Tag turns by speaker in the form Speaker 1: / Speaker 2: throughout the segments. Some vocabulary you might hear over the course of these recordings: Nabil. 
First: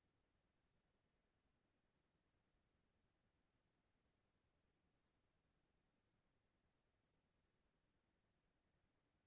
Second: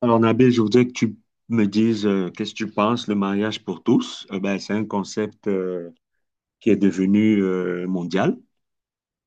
Speaker 1: Alors, Nabil, je voudrais que tu me dises qu'est-ce que tu penses, le mariage pour tous. Ben, c'est un concept qui est devenu mondial.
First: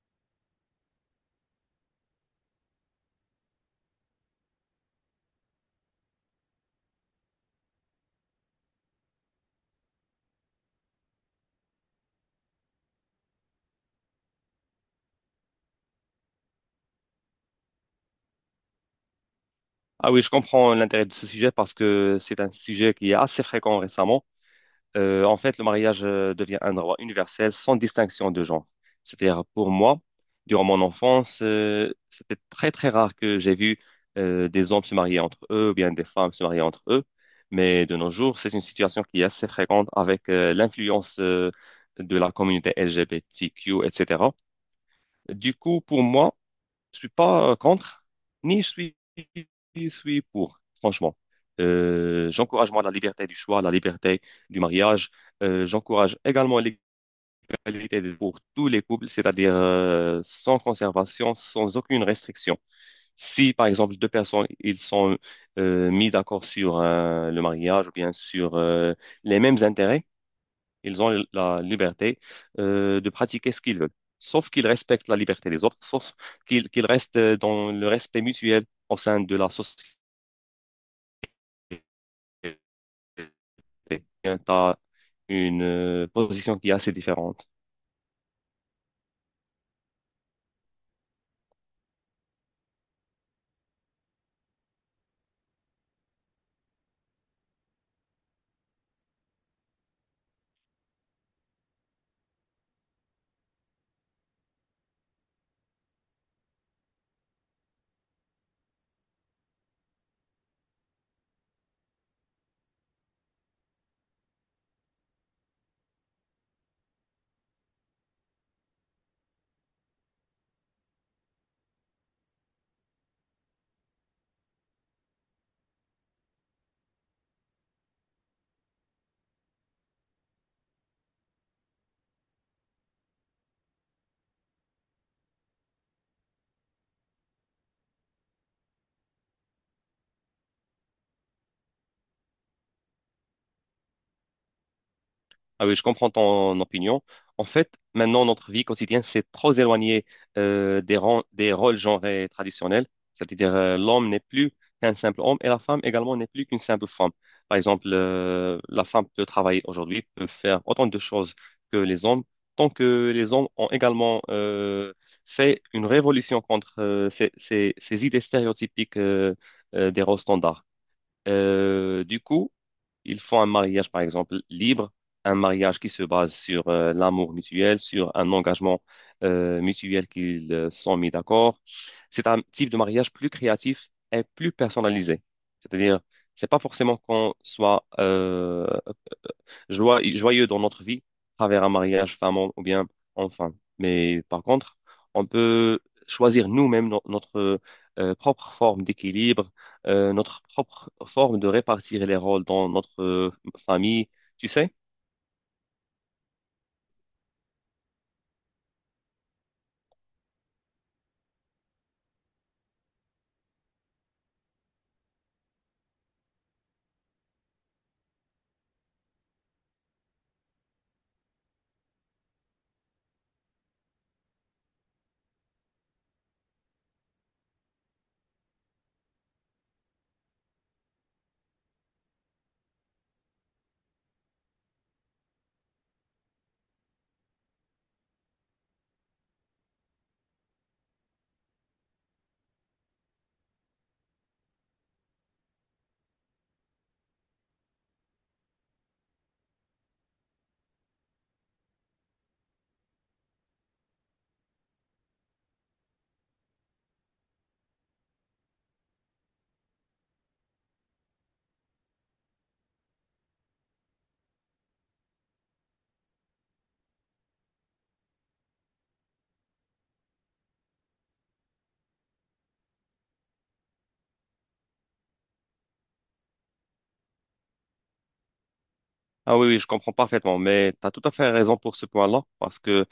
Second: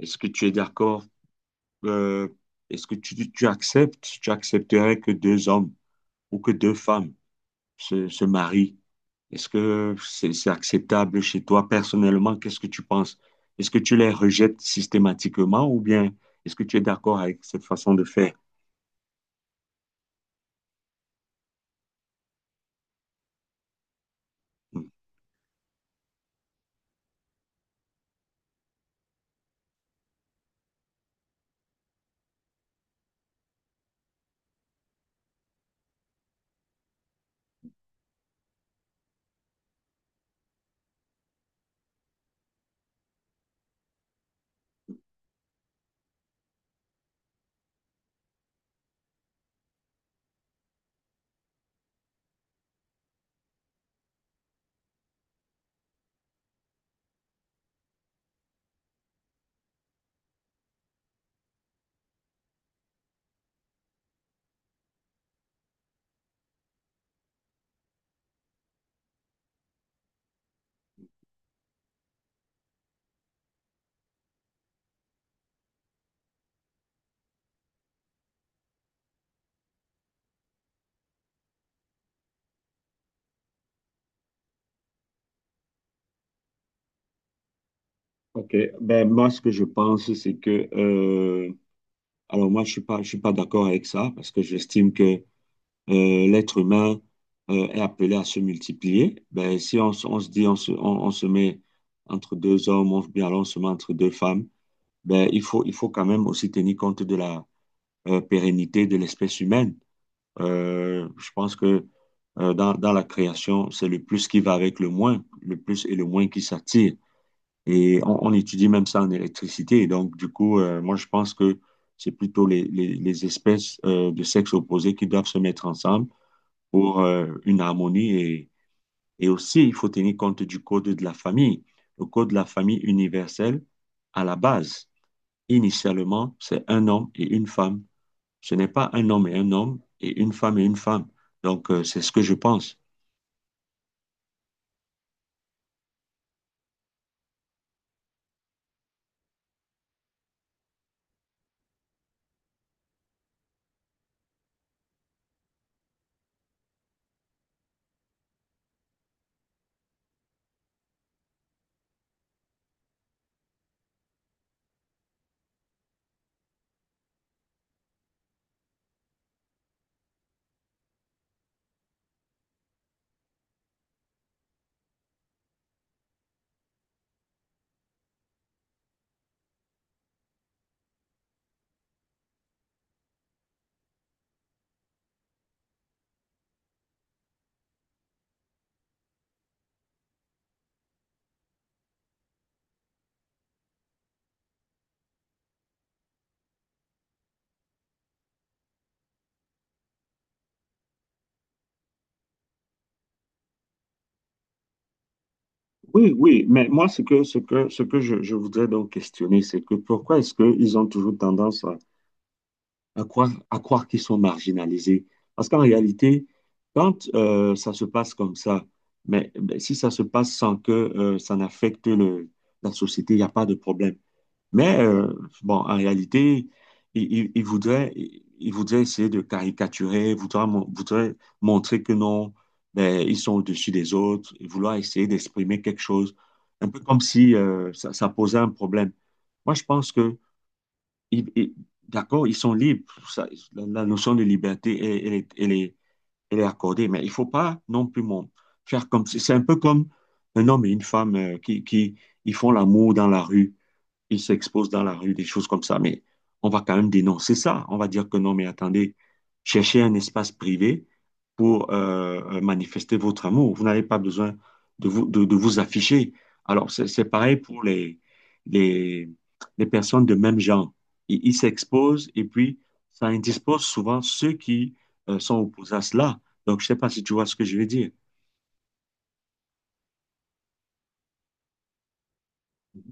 Speaker 1: Est-ce que tu es d'accord? euh, Est-ce que tu acceptes, tu accepterais que deux hommes ou que deux femmes se marient? Est-ce que c'est acceptable chez toi personnellement? Qu'est-ce que tu penses? Est-ce que tu les rejettes systématiquement ou bien est-ce que tu es d'accord avec cette façon de faire?
Speaker 2: Ah oui, je comprends l'intérêt de ce sujet parce que c'est un sujet qui est assez fréquent récemment. En fait, le mariage devient un droit universel sans distinction de genre. C'est-à-dire, pour moi, durant mon enfance, c'était très très rare que j'ai vu des hommes se marier entre eux ou bien des femmes se marier entre eux. Mais de nos jours, c'est une situation qui est assez fréquente avec l'influence de la communauté LGBTQ, etc. Du coup, pour moi, je suis pas contre, ni je suis, je suis pour, franchement. J'encourage moi la liberté du choix, la liberté du mariage. J'encourage également l'égalité pour tous les couples, c'est-à-dire sans conservation, sans aucune restriction. Si par exemple deux personnes ils sont mis d'accord sur le mariage ou bien sur les mêmes intérêts, ils ont la liberté de pratiquer ce qu'ils veulent, sauf qu'ils respectent la liberté des autres, sauf qu'ils restent dans le respect mutuel au sein de la société. Tu as une position qui est assez différente.
Speaker 1: Ok, ben moi ce que je pense c'est que alors moi je suis pas d'accord avec ça parce que j'estime que l'être humain est appelé à se multiplier. Ben si on se dit on se met entre deux hommes on, bien alors on se met entre deux femmes, ben il faut quand même aussi tenir compte de la pérennité de l'espèce humaine. Je pense que dans la création c'est le plus qui va avec le moins, le plus et le moins qui s'attirent. Et on étudie même ça en électricité. Et donc, du coup, moi, je pense que c'est plutôt les espèces de sexe opposé qui doivent se mettre ensemble pour une harmonie. Et aussi, il faut tenir compte du code de la famille. Le code de la famille universel, à la base, initialement, c'est un homme et une femme. Ce n'est pas un homme et un homme et une femme et une femme. Donc, c'est ce que je pense.
Speaker 2: Ah oui, je comprends ton opinion. En fait, maintenant, notre vie quotidienne s'est trop éloignée des, des rôles genrés traditionnels. C'est-à-dire, l'homme n'est plus qu'un simple homme et la femme également n'est plus qu'une simple femme. Par exemple, la femme peut travailler aujourd'hui, peut faire autant de choses que les hommes, tant que les hommes ont également fait une révolution contre ces idées stéréotypiques des rôles standards. Du coup, ils font un mariage, par exemple, libre, un mariage qui se base sur l'amour mutuel, sur un engagement mutuel qu'ils sont mis d'accord. C'est un type de mariage plus créatif et plus personnalisé. C'est-à-dire, c'est pas forcément qu'on soit joyeux dans notre vie, à travers un mariage, femme ou bien enfant. Mais par contre, on peut choisir nous-mêmes notre propre forme d'équilibre, notre propre forme de répartir les rôles dans notre famille, tu sais?
Speaker 1: Oui, oui, mais moi, ce que je voudrais donc questionner, c'est que pourquoi est-ce qu'ils ont toujours tendance à à croire qu'ils sont marginalisés. Parce qu'en réalité, quand ça se passe comme ça, mais si ça se passe sans que ça n'affecte la société, il n'y a pas de problème. Mais bon, en réalité, il voudraient il voudrait essayer de caricaturer, voudraient voudrait montrer que non, ben, ils sont au-dessus des autres, et vouloir essayer d'exprimer quelque chose, un peu comme si ça posait un problème. Moi, je pense que ils- ils- d'accord, ils sont libres. Ça, la notion de liberté, elle elle est accordée, mais il faut pas non plus faire comme si- C'est un peu comme un homme et une femme qui ils font l'amour dans la rue, ils s'exposent dans la rue, des choses comme ça. Mais on va quand même dénoncer ça. On va dire que non, mais attendez, cherchez un espace privé pour manifester votre amour. Vous n'avez pas besoin de de vous afficher. Alors, c'est pareil pour les, les personnes de même genre. Ils s'exposent et puis ça indispose souvent ceux qui sont opposés à cela. Donc, je ne sais pas si tu vois ce que je veux dire.
Speaker 2: Ah oui, oui, je comprends parfaitement, mais tu as tout à fait raison pour ce point-là, parce que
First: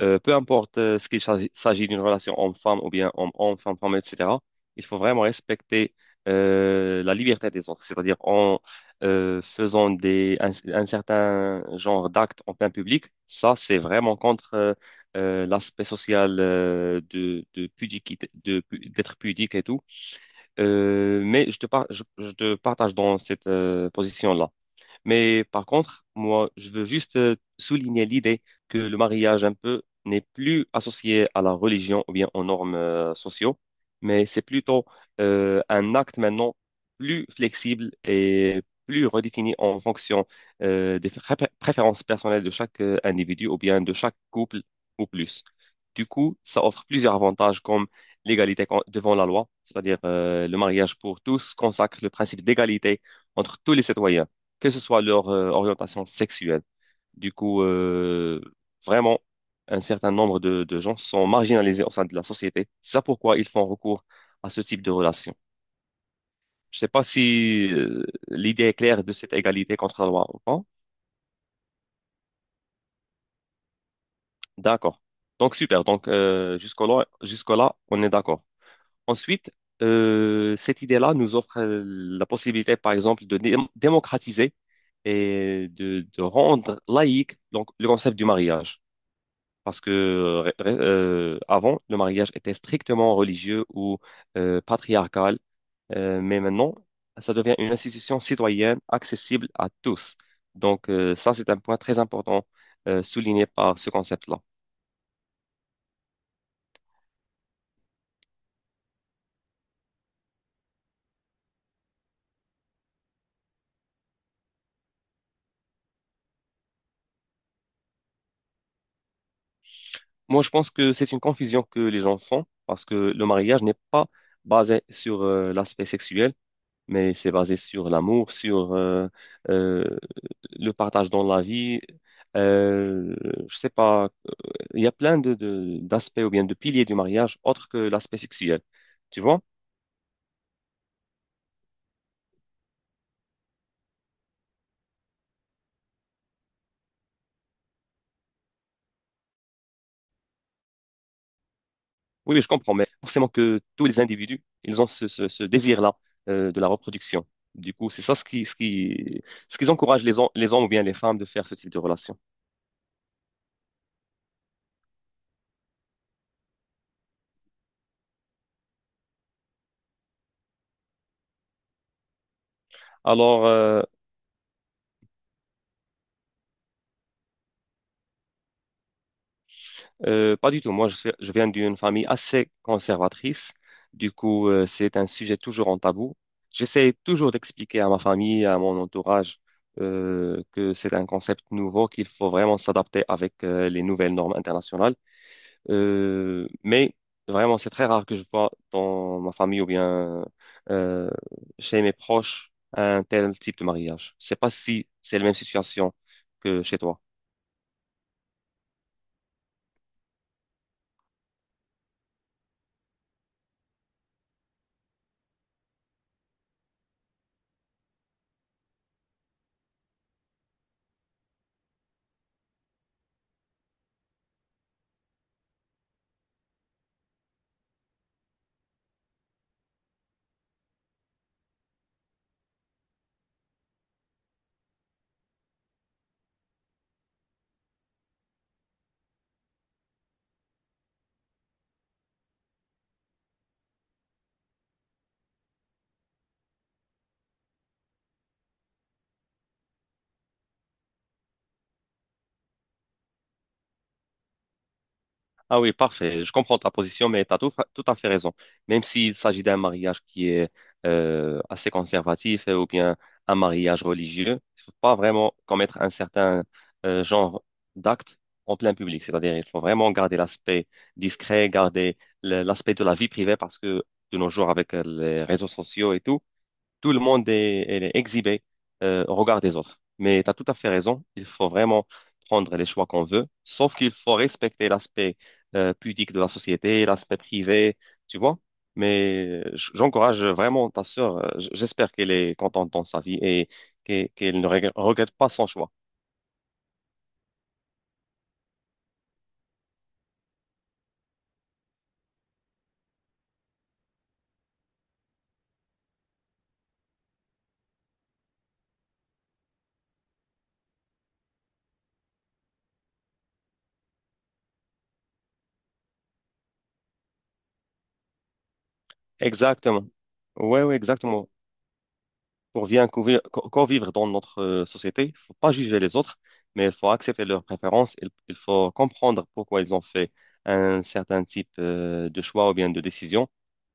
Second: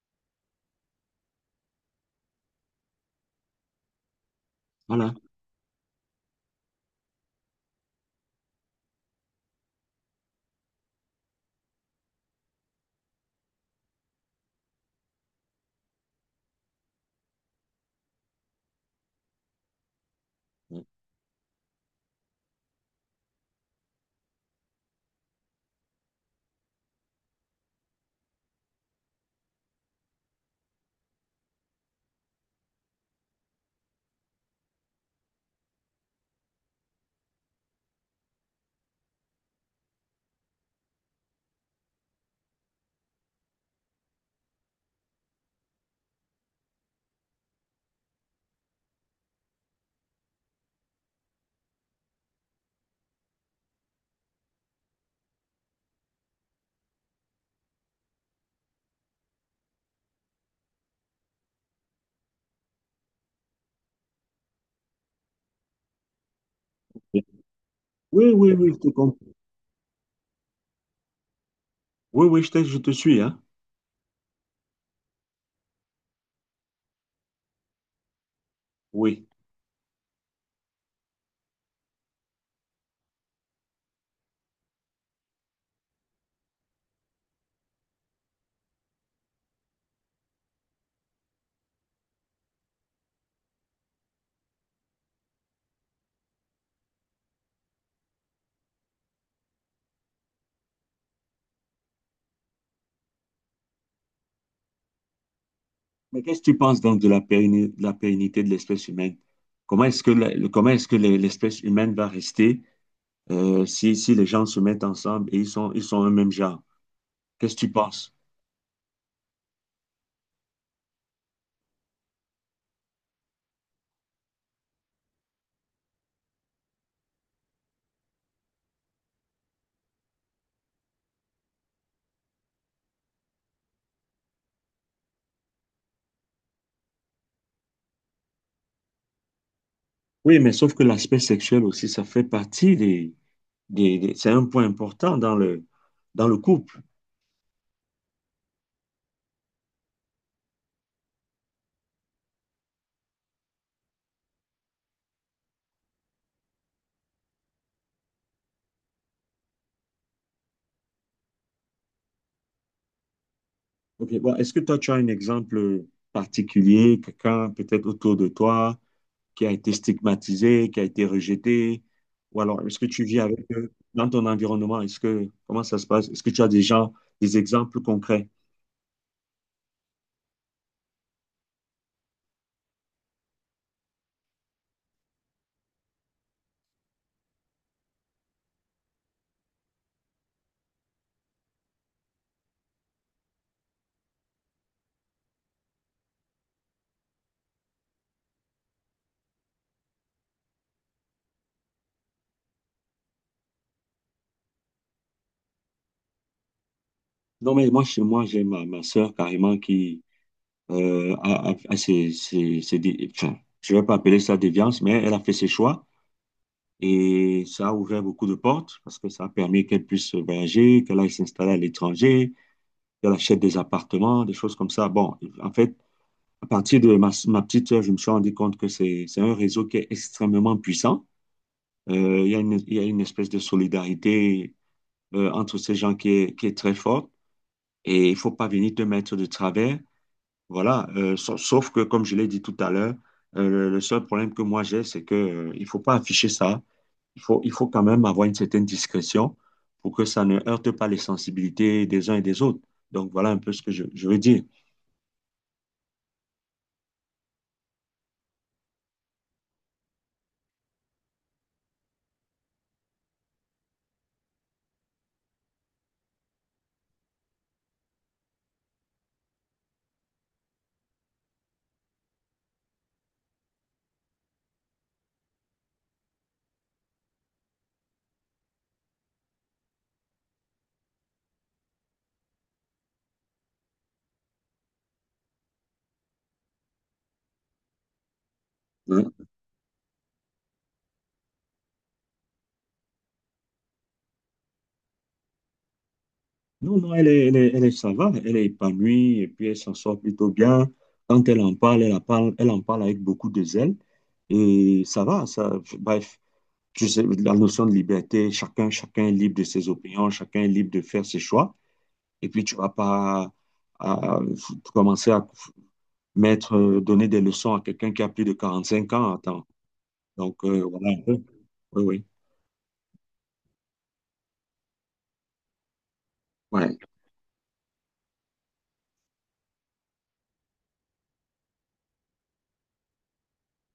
Speaker 2: peu importe ce qu'il s'agit d'une relation homme-femme ou bien homme-homme, femme-femme, etc., il faut
Speaker 1: Voilà.
Speaker 2: vraiment respecter la liberté des autres, c'est-à-dire en faisant des, un certain genre d'actes en plein public. Ça, c'est vraiment contre l'aspect social de d'être pudique et tout. Mais je te partage dans cette position-là. Mais par contre, moi, je veux juste souligner l'idée que le mariage un peu n'est plus associé à la religion ou bien aux normes sociaux, mais c'est plutôt un acte maintenant plus flexible et plus redéfini en fonction des préférences personnelles de chaque individu ou bien de chaque couple ou plus. Du coup, ça offre plusieurs avantages comme devant la loi, c'est-à-dire le mariage pour tous consacre le principe d'égalité entre tous les citoyens que ce soit leur orientation sexuelle. Du coup, vraiment, un certain nombre de gens sont marginalisés au sein de la société. C'est ça pourquoi ils font recours à ce type de relation. Je ne sais pas si
Speaker 1: Oui, oui,
Speaker 2: l'idée
Speaker 1: oui,
Speaker 2: est
Speaker 1: je te
Speaker 2: claire de
Speaker 1: comprends.
Speaker 2: cette égalité contre la loi ou pas.
Speaker 1: Oui, oui, je te suis, hein.
Speaker 2: D'accord. Donc, super. Donc, jusqu'au-là, on est d'accord.
Speaker 1: Oui.
Speaker 2: Ensuite, cette idée-là nous offre la possibilité, par exemple, de démocratiser et de rendre laïque donc, le concept du mariage. Parce que avant, le mariage était strictement religieux ou patriarcal, mais maintenant, ça devient une institution citoyenne accessible à tous. Donc, ça, c'est un point très important souligné par ce concept-là.
Speaker 1: Mais qu'est-ce que tu penses donc de de la pérennité de l'espèce humaine? Comment est-ce que comment est-ce que l'espèce humaine va rester si, si les gens se mettent ensemble et ils sont un même genre? Qu'est-ce que tu penses?
Speaker 2: Moi, je pense que c'est une confusion que les gens font parce que le mariage n'est pas basé sur l'aspect sexuel. Mais c'est basé sur l'amour, sur euh, le partage dans la vie. Euh, je sais pas, il y a plein de, d'aspects ou bien de piliers du mariage autres que l'aspect sexuel. Tu vois?
Speaker 1: Oui, mais sauf que l'aspect sexuel aussi, ça fait partie c'est un point important dans dans le couple.
Speaker 2: Oui, oui, je comprends, mais forcément que tous les individus, ils ont ce, ce désir-là de la reproduction. Du coup, c'est ça ce qui encourage les, les hommes ou bien les femmes de faire ce type de relation.
Speaker 1: Ok, bon, est-ce que toi, tu as un exemple particulier, quelqu'un peut-être autour de toi? Qui a été stigmatisé, qui a été rejeté? Ou alors, est-ce que tu vis avec
Speaker 2: Alors,
Speaker 1: eux
Speaker 2: euh,
Speaker 1: dans ton environnement? Est-ce que, comment ça se passe? Est-ce que tu as des gens, des exemples concrets?
Speaker 2: Euh, pas du tout. Moi, je viens d'une famille assez conservatrice. Du coup, c'est un sujet toujours en tabou. J'essaie toujours d'expliquer à ma famille, à mon entourage, que c'est un concept nouveau, qu'il faut vraiment s'adapter avec, les nouvelles normes internationales. Mais vraiment, c'est très rare que je vois dans ma famille ou bien euh, chez mes proches un tel type de mariage. Je sais pas si c'est la même situation que chez toi.
Speaker 1: Non, mais moi, chez moi, j'ai ma sœur carrément qui a ses enfin, je ne vais pas appeler ça déviance, mais elle a fait ses choix et ça a ouvert beaucoup de portes parce que ça a permis qu'elle puisse voyager, qu'elle aille s'installer à l'étranger, qu'elle achète des appartements, des choses comme ça. Bon, en fait, à partir de ma petite sœur, je me suis rendu compte que c'est un réseau qui est extrêmement puissant. Il y a il y a une espèce de solidarité entre ces gens qui est très forte et il faut pas venir te mettre de travers. Voilà. Sauf que, comme je l'ai dit tout à l'heure, le seul problème que moi j'ai, c'est que, il faut pas afficher ça. Il faut quand même avoir une certaine discrétion pour que ça ne heurte pas les sensibilités des uns et des autres. Donc, voilà un peu ce que je veux dire.
Speaker 2: Ah oui, parfait. Je comprends ta position, mais tu as tout, tout à fait raison. Même s'il s'agit d'un mariage qui est assez conservatif ou bien un mariage religieux, il faut pas vraiment commettre un certain genre d'acte en plein public. C'est-à-dire, il faut vraiment garder l'aspect discret, garder l'aspect de la vie privée parce que de nos jours, avec les réseaux sociaux et tout, tout le monde est, elle est exhibé au regard des autres. Mais tu as tout à fait raison, il faut vraiment prendre les choix qu'on veut, sauf qu'il faut respecter l'aspect pudique de la société, l'aspect privé, tu vois.
Speaker 1: Hein.
Speaker 2: Mais j'encourage vraiment ta sœur, j'espère qu'elle est contente dans sa vie et qu'elle ne regrette pas son choix.
Speaker 1: Non, non, elle ça va, elle est épanouie et puis elle s'en sort plutôt bien. Quand elle en parle, elle en parle avec beaucoup de zèle et ça va, ça, bref, je sais, la notion de liberté, chacun est libre de ses opinions, chacun est libre de faire ses choix et puis tu vas pas à, commencer à mettre, donner des leçons à quelqu'un qui a plus de 45 ans, attends.
Speaker 2: Exactement.
Speaker 1: Donc,
Speaker 2: Ouais, ouais,
Speaker 1: voilà un peu.
Speaker 2: exactement.
Speaker 1: Oui, oui.
Speaker 2: Pour bien convivre dans notre société, il faut pas juger les autres, mais il
Speaker 1: Ouais,
Speaker 2: faut accepter leurs préférences. Il faut comprendre pourquoi ils ont fait un certain type de choix ou bien de décision.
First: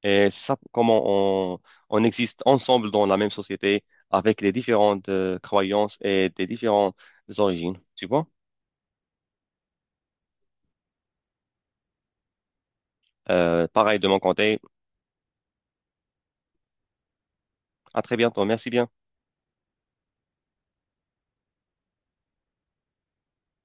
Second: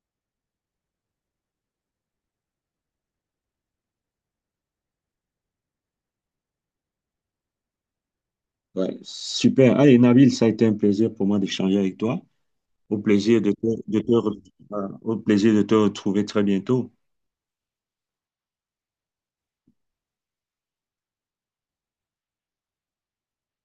Speaker 2: Et ça, on existe ensemble dans la même société avec les différentes croyances et des différentes origines. Tu vois?
Speaker 1: ouais. Super. Allez, Nabil, ça a été un plaisir pour moi d'échanger avec toi. Au plaisir de
Speaker 2: Euh,
Speaker 1: te- de
Speaker 2: pareil de
Speaker 1: te
Speaker 2: mon
Speaker 1: re-
Speaker 2: côté.
Speaker 1: Au plaisir de te retrouver très bientôt.
Speaker 2: À très bientôt. Merci bien.